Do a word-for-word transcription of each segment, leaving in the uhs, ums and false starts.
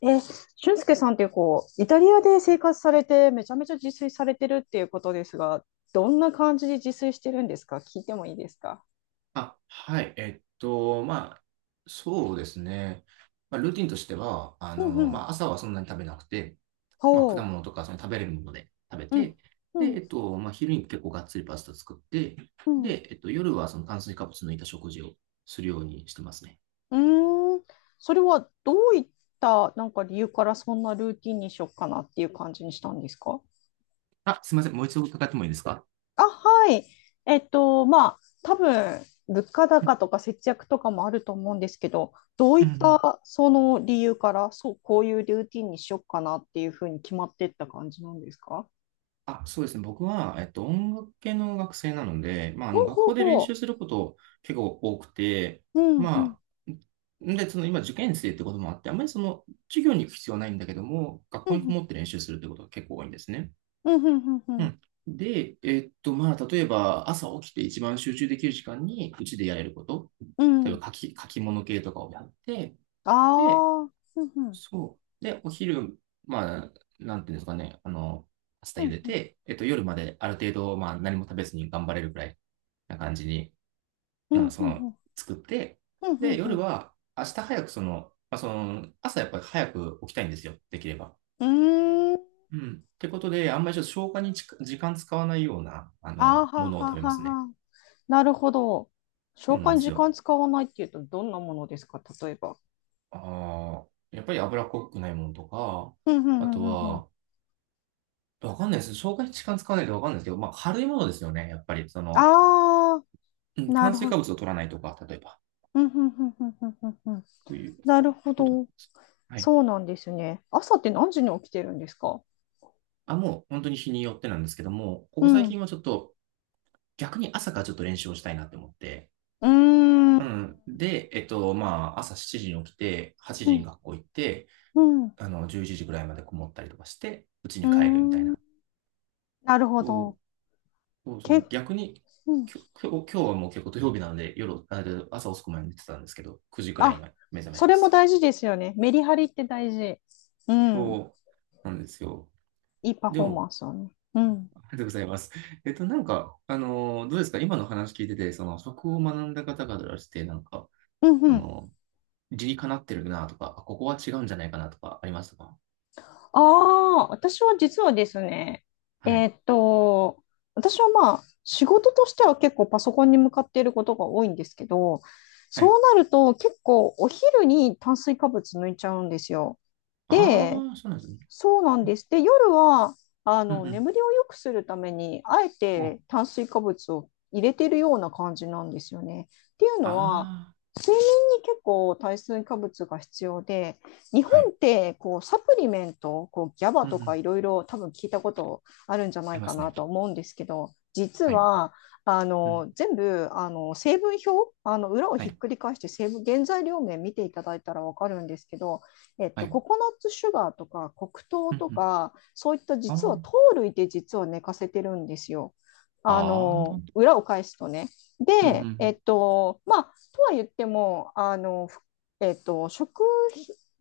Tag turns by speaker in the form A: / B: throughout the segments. A: え、俊介さんってこう、イタリアで生活されて、めちゃめちゃ自炊されてるっていうことですが、どんな感じで自炊してるんですか、聞いてもいいですか？
B: あ、はい。えっと、まあ、そうですね。まあ、ルーティンとしては、あ
A: うん
B: の、
A: う
B: ま
A: ん。
B: あ、朝はそんなに食べなくて、まあ、
A: ほ
B: 果
A: う。
B: 物とかその食べれるもので食べ
A: うん、
B: て、
A: う
B: で、え
A: ん、
B: っと、まあ、昼に結構がっつりパスタ作って、
A: うん。
B: で、えっと、夜はその炭水化物抜いた食事をするようにしてますね。
A: うーん。それはどういった、なんか理由からそんなルーティンにしよっかなっていう感じにしたんですか？
B: あ、すみません。もう一度伺ってもいいですか？
A: あ、はい。えっと、まあ、多分、物価
B: うん
A: 高とか節約とかもあると思うんですけど、どうい
B: う
A: っ
B: んうん。
A: たその理由から、そう、こういうルーティンにしよっかなっていうふうに決まってった感じなんですか？
B: あ、そうですね。僕は、えっと、音楽系の学生なので、まあ、あ
A: ほ
B: の、
A: う
B: 学
A: ほう
B: 校で練習
A: ほ
B: すること結構多くて、
A: う。うん、うん、
B: まあ、んで、その今、受験生ってこともあって、あまりその、授業に行く必要はないんだけども、学
A: う
B: 校にこ
A: ん、
B: もって練習するってことが結構多いんですね。
A: うん、うん、うん、う
B: う
A: ん。
B: ん。で、えっと、まあ、例えば、朝起きて一番集中できる時間に、うちでやれること、
A: う
B: 例え
A: ん。
B: ば、書き、書き物系とかをやって、
A: あ
B: で、
A: あ、うん、うん、
B: そう。で、お昼、まあ、なんていうんですかね、あの、パスタ
A: う
B: 茹
A: ん、
B: で
A: うん、
B: て、えっと、夜まである程度、まあ、何も食べずに頑張れるくらいな感じに、
A: う
B: うん、
A: ん、
B: そ
A: う
B: の、
A: ん、
B: 作って、
A: う
B: で、
A: ん、う
B: 夜
A: ん、
B: は、明日早くその、まあ、その、朝やっぱり早く起きたいんですよ、できれば。
A: うん。うーん。
B: うん。ってことで、あんまりちょっと消化にち時間使わないような、あ
A: ああ、
B: の、も
A: は
B: のを
A: は
B: 食べま
A: は
B: すね。
A: は。なるほど。
B: そ
A: 消
B: うなん
A: 化
B: で
A: に
B: す
A: 時
B: よ。
A: 間使わないっていうと、どんなものですか、例えば。
B: ああ、やっぱり脂っこくないものとか、
A: うんう
B: あと
A: んうんうん。
B: は、わかんないです。消化に時間使わないとわかんないですけど、まあ、軽いものですよね。やっぱり、その、
A: ああ、
B: うん、
A: な
B: 炭
A: る
B: 水
A: ほ
B: 化
A: ど。
B: 物を取らないとか、例えば、
A: うんうんうんうんうんうんうん。
B: そういう
A: なるほ
B: ことなんで
A: ど。
B: す。はい。
A: そうなんですね。朝って何時に起きてるんですか？
B: あ、もう本当に日によってなんですけども、こ
A: う
B: こ最
A: ん。う
B: 近はちょっと、逆に朝からちょっと練習をしたいなって思って、
A: ー
B: う
A: ん。
B: ん。で、えっと、まあ、朝しちじに起きて、8
A: う
B: 時に
A: ん。
B: 学校行って、
A: うん。う
B: あの、じゅういちじぐらいまでこもったりとかして、うち
A: ー
B: に帰るみたい
A: ん。
B: な。
A: なるほ
B: そう
A: ど。
B: そうそ
A: け、
B: う。逆に、
A: うん。
B: きょ今日今日はもう結構土曜日なので、夜、あ朝遅くまで寝てたんですけど、くじくらい
A: あ、
B: に目覚め
A: そ
B: ま
A: れ
B: し
A: も
B: た。
A: 大事ですよね。メリハリって大事。うん。
B: そうなんですよ。
A: いいパ
B: で
A: フォーマ
B: も、
A: ンスをね。うん。
B: ありがとうございます。えっと、なんか、あのー、どうですか、今の話聞いてて、その、食を学んだ方々からして、なんか、
A: うん
B: そ
A: うん。
B: の、理にかなってるなとか、あ、ここは違うんじゃないかなとか、ありましたか？
A: ああ、私は実はですね、
B: は
A: えー
B: い。
A: っと、私はまあ、仕事としては結構パソコンに向かっていることが多いんですけど、
B: は
A: そ
B: い。
A: うなると結構お昼に炭水化物抜いちゃうんですよ。で、
B: ああ、そうなんですね。
A: そうなんです。で、夜は、あ
B: うんう
A: の、
B: ん。
A: 眠りを良くするために、あえ
B: うん。
A: て炭水化物を入れてるような感じなんですよね。っていうのは、
B: あ
A: 睡眠に結構炭水化物が必要で、日
B: あ、
A: 本
B: はい。
A: ってこうサプリメント、こうギャバ
B: うんう
A: とか
B: ん。
A: いろいろ多分聞いたことあるんじゃな
B: あ
A: い
B: りま
A: か
B: す
A: な
B: ね。
A: と思うんですけど、実
B: はい。
A: はあ
B: うん。
A: の全部あの成分表、あの裏を
B: は
A: ひっ
B: い。
A: くり返して成分、原材料名見ていただいたら分かるんですけど、えっ
B: は
A: と、
B: い。
A: ココナッツシュガーとか黒糖
B: うん
A: と
B: うん。
A: か、そういった実は糖
B: あ
A: 類で実は寝かせてるんですよ。あ
B: あ。あ
A: の、
B: あ。
A: 裏を返すとね。
B: うんうんう
A: で、え
B: ん。
A: っと、まあ、とは言っても、あの、ふえっと、食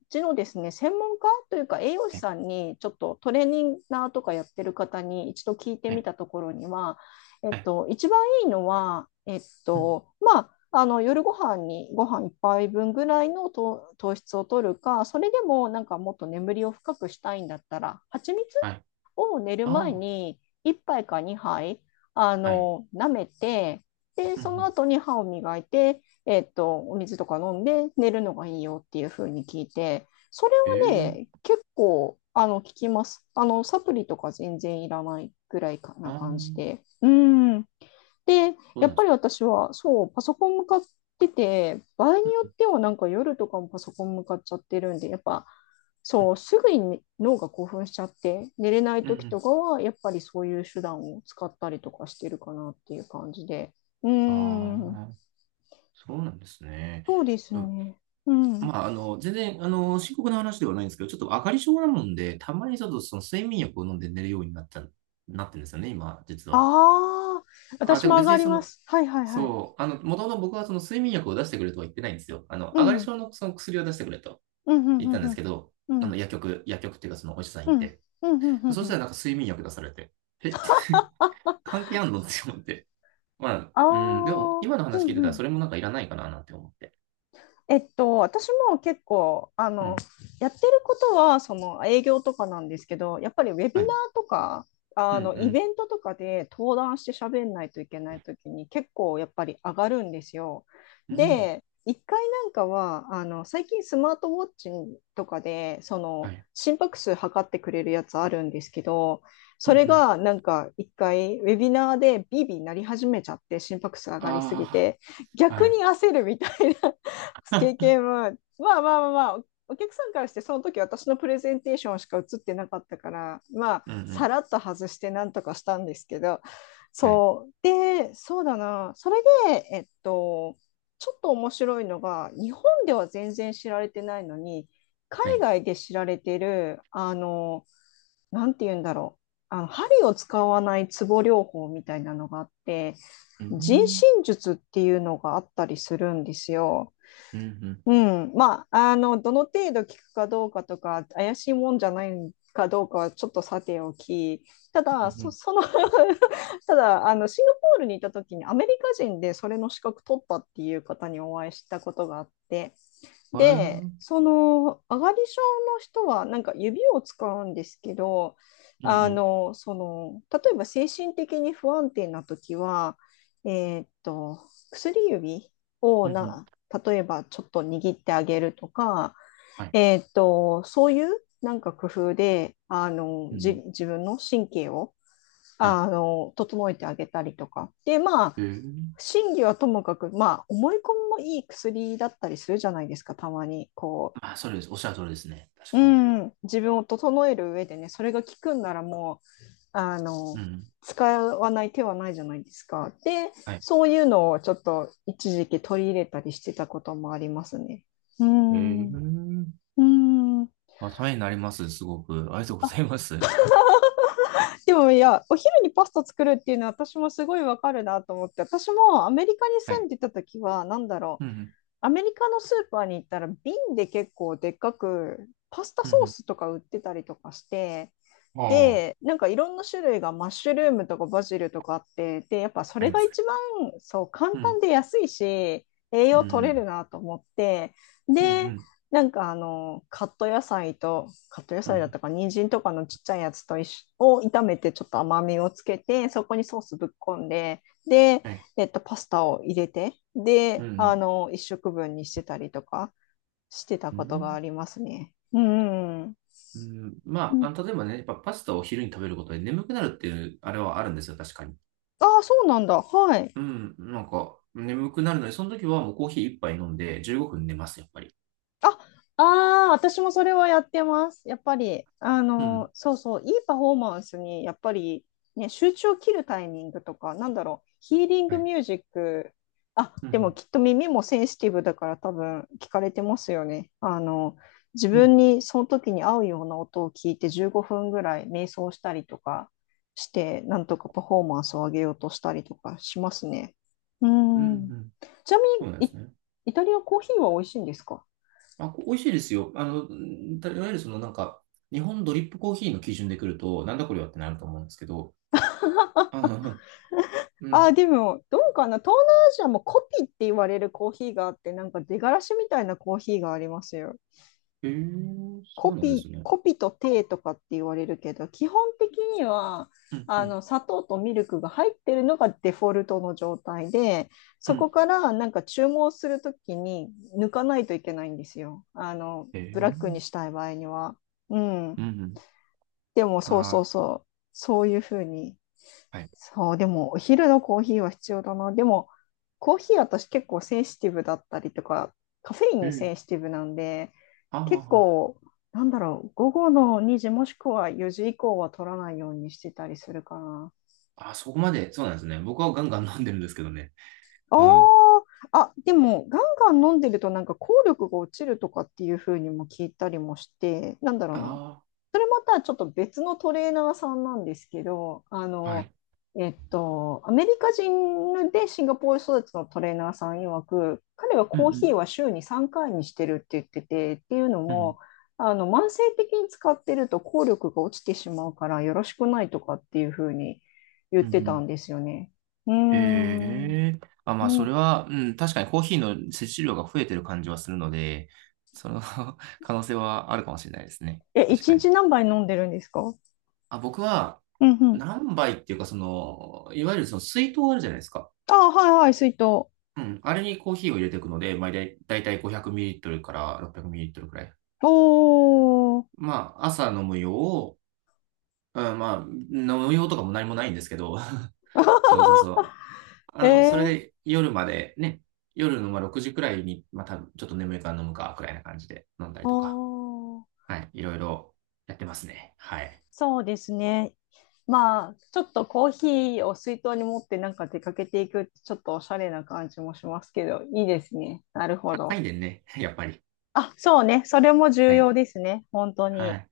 A: 事のですね、専門家というか栄養士
B: はい。
A: さんに、ちょっとトレーニンナーとかやってる方にいちど聞いて
B: は
A: み
B: い。
A: たところには、えっ
B: はい。
A: と、一番いいのは、えっ
B: うん。
A: と、まあ、あの夜ご飯にご飯いっぱいぶんぐらいの糖糖質を取るか、それでもなんかもっと眠りを深くしたいんだったら、蜂蜜
B: はい。
A: を寝る前
B: あ
A: にいっぱいかにはいあ
B: あ。はい。
A: の舐めて、で、
B: うんう
A: その
B: ん。
A: 後に歯を磨いて、えっと、お水とか飲んで寝るのがいいよっていう風に聞いて、それ
B: え
A: はね、
B: え。
A: 結構あの効きます。あのサプリとか全然いらないぐらいかな
B: ああ。
A: 感じで。うん。で、
B: そう
A: やっ
B: なんで
A: ぱ
B: す
A: り私は、そう、パソコン向かってて、場合に
B: ね。
A: よ
B: うん
A: ってはなんか夜とかもパソコン向かっちゃってるんで、やっぱ、
B: うん
A: そう、すぐに脳が興奮しちゃって、寝れない
B: うんう
A: 時と
B: ん。
A: かは、やっぱりそういう手段を使ったりとかしてるかなっていう感じで。うー
B: あ
A: ん、
B: あ、そうなんですね。
A: そうです
B: うん。
A: ね。うん。
B: まあ、あの、全然、あの、深刻な話ではないんですけど、ちょっと上がり症なもんで、たまにちょっとその睡眠薬を飲んで寝るようになった、なってるんですよね、今、実は。
A: ああ、
B: あ、
A: 私
B: でも
A: も上
B: 別
A: が
B: に
A: り
B: そ
A: ま
B: の、
A: す。はいはいはい。
B: そう、あの、もともと僕はその睡眠薬を出してくれとは言ってないんですよ。あの、
A: う
B: 上がり
A: ん、うん、
B: 症のその薬を出してくれと
A: うん、う
B: 言ったん
A: ん、う
B: ですけ
A: ん、
B: ど、
A: う
B: あの、
A: ん、
B: 薬局、薬局っていうかそのお医者さん行っ
A: うん、
B: て。
A: うん、うん、う
B: そしたら
A: ん。
B: なんか睡眠薬出されて、えって 関係あんのって思って、まあ、
A: あ
B: うん、でも、
A: あ、
B: 今の
A: う
B: 話聞い
A: ん、
B: て
A: う
B: たら、そ
A: ん、
B: れもなんかいらないかな、なんて思って。
A: えっと、私も結構、あ
B: う
A: の、
B: ん。
A: やってることは、その営業とかなんですけど、やっぱりウェビナ
B: はい。
A: ーとか、
B: う
A: あの、イ
B: ん、
A: ベントとかで登壇して喋んないといけないときに、結構やっぱり上がるんですよ。
B: うん。うん。
A: で、一回なんかは、あの、最近スマートウォッチとかで、そ
B: は
A: の、
B: い。
A: 心拍数測ってくれるやつあるんですけど、
B: う
A: そ
B: ん、う
A: れ
B: ん。
A: がなんか一回ウェビナーでビービーなり始めちゃって心拍数上がりすぎ
B: あ
A: て
B: あ、
A: 逆
B: はい。
A: に焦るみたいな経験は、まあまあまあまあ、お客さんからしてその時私のプレゼンテーションしか映ってなかったから、まあ、
B: うん、う
A: さ
B: ん。
A: らっと外してなんとかしたんですけど、
B: はい。
A: そう。で、そうだな。それで、えっと、ちょっと面白いのが、日本では全然知られてないのに、海
B: はい。
A: 外で知られてる、あの、なんて言うんだろう。あの、針を使わないツボ療法みたいなのがあって、
B: う
A: 人
B: ん。
A: 身術っていうのがあったりするんですよ。
B: うん、うん。
A: うん、まあ、あの、どの程度聞くかどうかとか、怪しいもんじゃないかどうかはちょっとさておき、た
B: う
A: だ、そ、
B: ん、
A: その ただ、あの、シンガポールにいた時にアメリカ人でそれの資格取ったっていう方にお会いしたことがあって、
B: うん。へえ。う
A: で、
B: ん、
A: その上がり症の人はなんか指を使うんですけど、
B: う
A: あ
B: ん。
A: の、その、例えば精神的に不安定な時は、えーっと、薬指を
B: うん、うん。
A: な、例えばちょっと握ってあげるとか、
B: はい。
A: えーっと、そういうなんか工夫で、あの、
B: う
A: じ、
B: ん。
A: 自分の神経を、
B: はい。
A: あの、整えてあげたりとか。で、まあ、
B: へえ。
A: 真偽はともかく、まあ、思い込みもいい薬だったりするじゃないですか、たまに。こう、
B: まあ、それです。おっしゃる通りですね。
A: う
B: 確かに。
A: ん、自分を整える上でね、それが効くんならもう、あの、
B: うん。
A: 使わない手はないじゃないですか。で、
B: はい。
A: そういうのをちょっといちじき取り入れたりしてたこともありますね。う
B: へ
A: ん。
B: え。
A: うん。
B: あ、ためになります。すごく。ありがとうござ
A: あ、
B: います。
A: でもいや、お昼にパスタ作るっていうのは私もすごいわかるなと思って、私もアメリカに
B: は
A: 住ん
B: い。
A: でた時は、なんだろ
B: う
A: う、
B: ん、うん。
A: アメリカのスーパーに行ったら瓶で結構でっかくパスタ
B: うん、う
A: ソー
B: ん。
A: スとか売ってたりとかして、
B: あ
A: で、なんかいろんな種類がマッシュルームとかバジルとかあって、で、やっぱそ
B: あ、あり
A: れ
B: ま
A: が
B: すね。
A: 一番そう簡
B: う
A: 単
B: ん。
A: で安いし、栄
B: うん、
A: 養
B: う
A: 取れる
B: ん。
A: なと思って、
B: うん、う
A: で、
B: ん。
A: なんかあの、カット野菜と、カット野
B: う
A: 菜だっ
B: ん。
A: たか、人参とかのちっちゃいやつと一緒を炒めてちょっと甘みをつけて、そこにソースぶっこんで、で、
B: はい。
A: えっと、パスタを入れて、
B: う
A: で、あ
B: ん。
A: の、いっしょくぶんにしてたりとかしてた
B: う
A: ことが
B: ん。
A: ありますね。うんうんうん。
B: うん。
A: う
B: まあ、
A: ん。
B: あの、例えばね、やっぱパスタを昼に食べることで眠くなるっていう、あれはあるんですよ、確かに。
A: ああ、そうなんだ。はい。
B: うん。なんか、眠くなるので、その時はもうコーヒー一杯飲んでじゅうごふん寝ます、やっぱり。
A: あ、ああ、私もそれはやってます。やっぱり、あ
B: う
A: の、
B: ん。
A: そうそう、いいパフォーマンスに、やっぱり、ね、集中を切るタイミングとか、なんだろう、ヒーリン
B: は
A: グ
B: い。
A: ミュージック、あ、
B: う
A: でも
B: ん。
A: きっと耳もセンシティブだから多分聞かれてますよね。あの、自
B: う
A: 分
B: ん。
A: にその時に合うような音を聞いてじゅうごふんぐらい瞑想したりとかして、なんとかパフォーマンスを上げようとしたりとかしますね。う
B: うん。う
A: ん。
B: ん。
A: ちなみ
B: そうなんで
A: に、
B: す
A: イ、
B: ね。
A: イタリアコーヒーは美味しいんですか？
B: あ、こ美味しいですよ。あの、うん、たいわゆるそのなんか、日本ドリップコーヒーの基準で来ると、なんだこれはってなると思うんですけど。あ、うんう
A: あー、
B: ん。
A: でも、どうかな、東南アジアもコピって言われるコーヒーがあって、なんか出がらしみたいなコーヒーがありますよ。
B: へえー、そ
A: コ
B: うなんで
A: ピ、
B: すね。
A: コピとテーとかって言われるけど、基本的には、
B: うん。う
A: あ
B: ん。
A: の、砂糖とミルクが入ってるのがデフォルトの状態で、
B: う
A: そこ
B: ん。
A: からなんか注文するときに抜かないといけないんですよ。あの、
B: へえ
A: ブラッ
B: ー。
A: クにしたい場合には。うん。
B: うん。
A: でも、そうそう
B: ああ
A: そう。そういうふうに、
B: ー、はい。
A: そう、でもお昼のコーヒーは必要だな。でも、コーヒー私結構センシティブだったりとか、カフェイン
B: え
A: に
B: ー。
A: センシティブなんで、結
B: あ
A: 構、なんだろう、午後のにじもしくはよじ以降は取らないようにしてたりするかな。
B: あ、あ、そこまで、そうなんですね。僕はガンガン飲んでるんですけどね。
A: あ
B: うん。
A: ー。あ、でも、ガンガン飲んでるとなんか効力が落ちるとかっていう風にも聞いたりもして、なんだろうな。
B: あ
A: それまたちょっと別のトレーナーさんなんですけど、あ
B: あ、は
A: の、
B: い。
A: えっと、アメリカ人でシンガポール育ちのトレーナーさん曰く、彼は
B: う
A: コーヒー
B: ん
A: は週にさんかいにしてるって言ってて、っていうの
B: うん。うん。
A: も、あの、慢性的に使ってると効力が落ちてしまうからよろしくないとかっていうふうに言っ
B: うん
A: て
B: う
A: た
B: ん。
A: んですよね。うー
B: へ
A: ん。
B: え。あ、
A: う
B: まあ、それ
A: ん。
B: は、うん、確かにコーヒーの摂取量が増えてる感じはするので、その 可能性はあるかもしれないですね。
A: え、
B: 確
A: 一
B: かに。
A: 日何杯飲んでるんですか？
B: あ、僕は、
A: うんうん。
B: 何杯っていうか、その、いわゆるその水筒あるじゃないですか。
A: あ、はいはい、水筒。お
B: うん。あれにコーヒーを入れていくので、まあ、だいたいたい ごひゃくミリリットル から ろっぴゃくミリリットル くミリリットルくらい。
A: ー。
B: まあ、朝飲む用、うん、まあ、飲用とかも何もないんですけど、そうそうそう。あ
A: え
B: の、それ
A: ー
B: で夜までね、夜のまあろくじくらいに、まあ多分ちょっと眠いから飲むか、くらいな感じで飲んだりとか、
A: おー、
B: はい、いろいろやってますね。はい。
A: そうですね。まあ、ちょっとコーヒーを水筒に持ってなんか出かけていくってちょっとおしゃれな感じもしますけど、いいですね。なるほ
B: 高
A: ど。
B: いねんで、ね、やっぱり。
A: あ、そうね。それも重
B: は
A: 要
B: い。
A: ですね。本当
B: は
A: に。
B: い。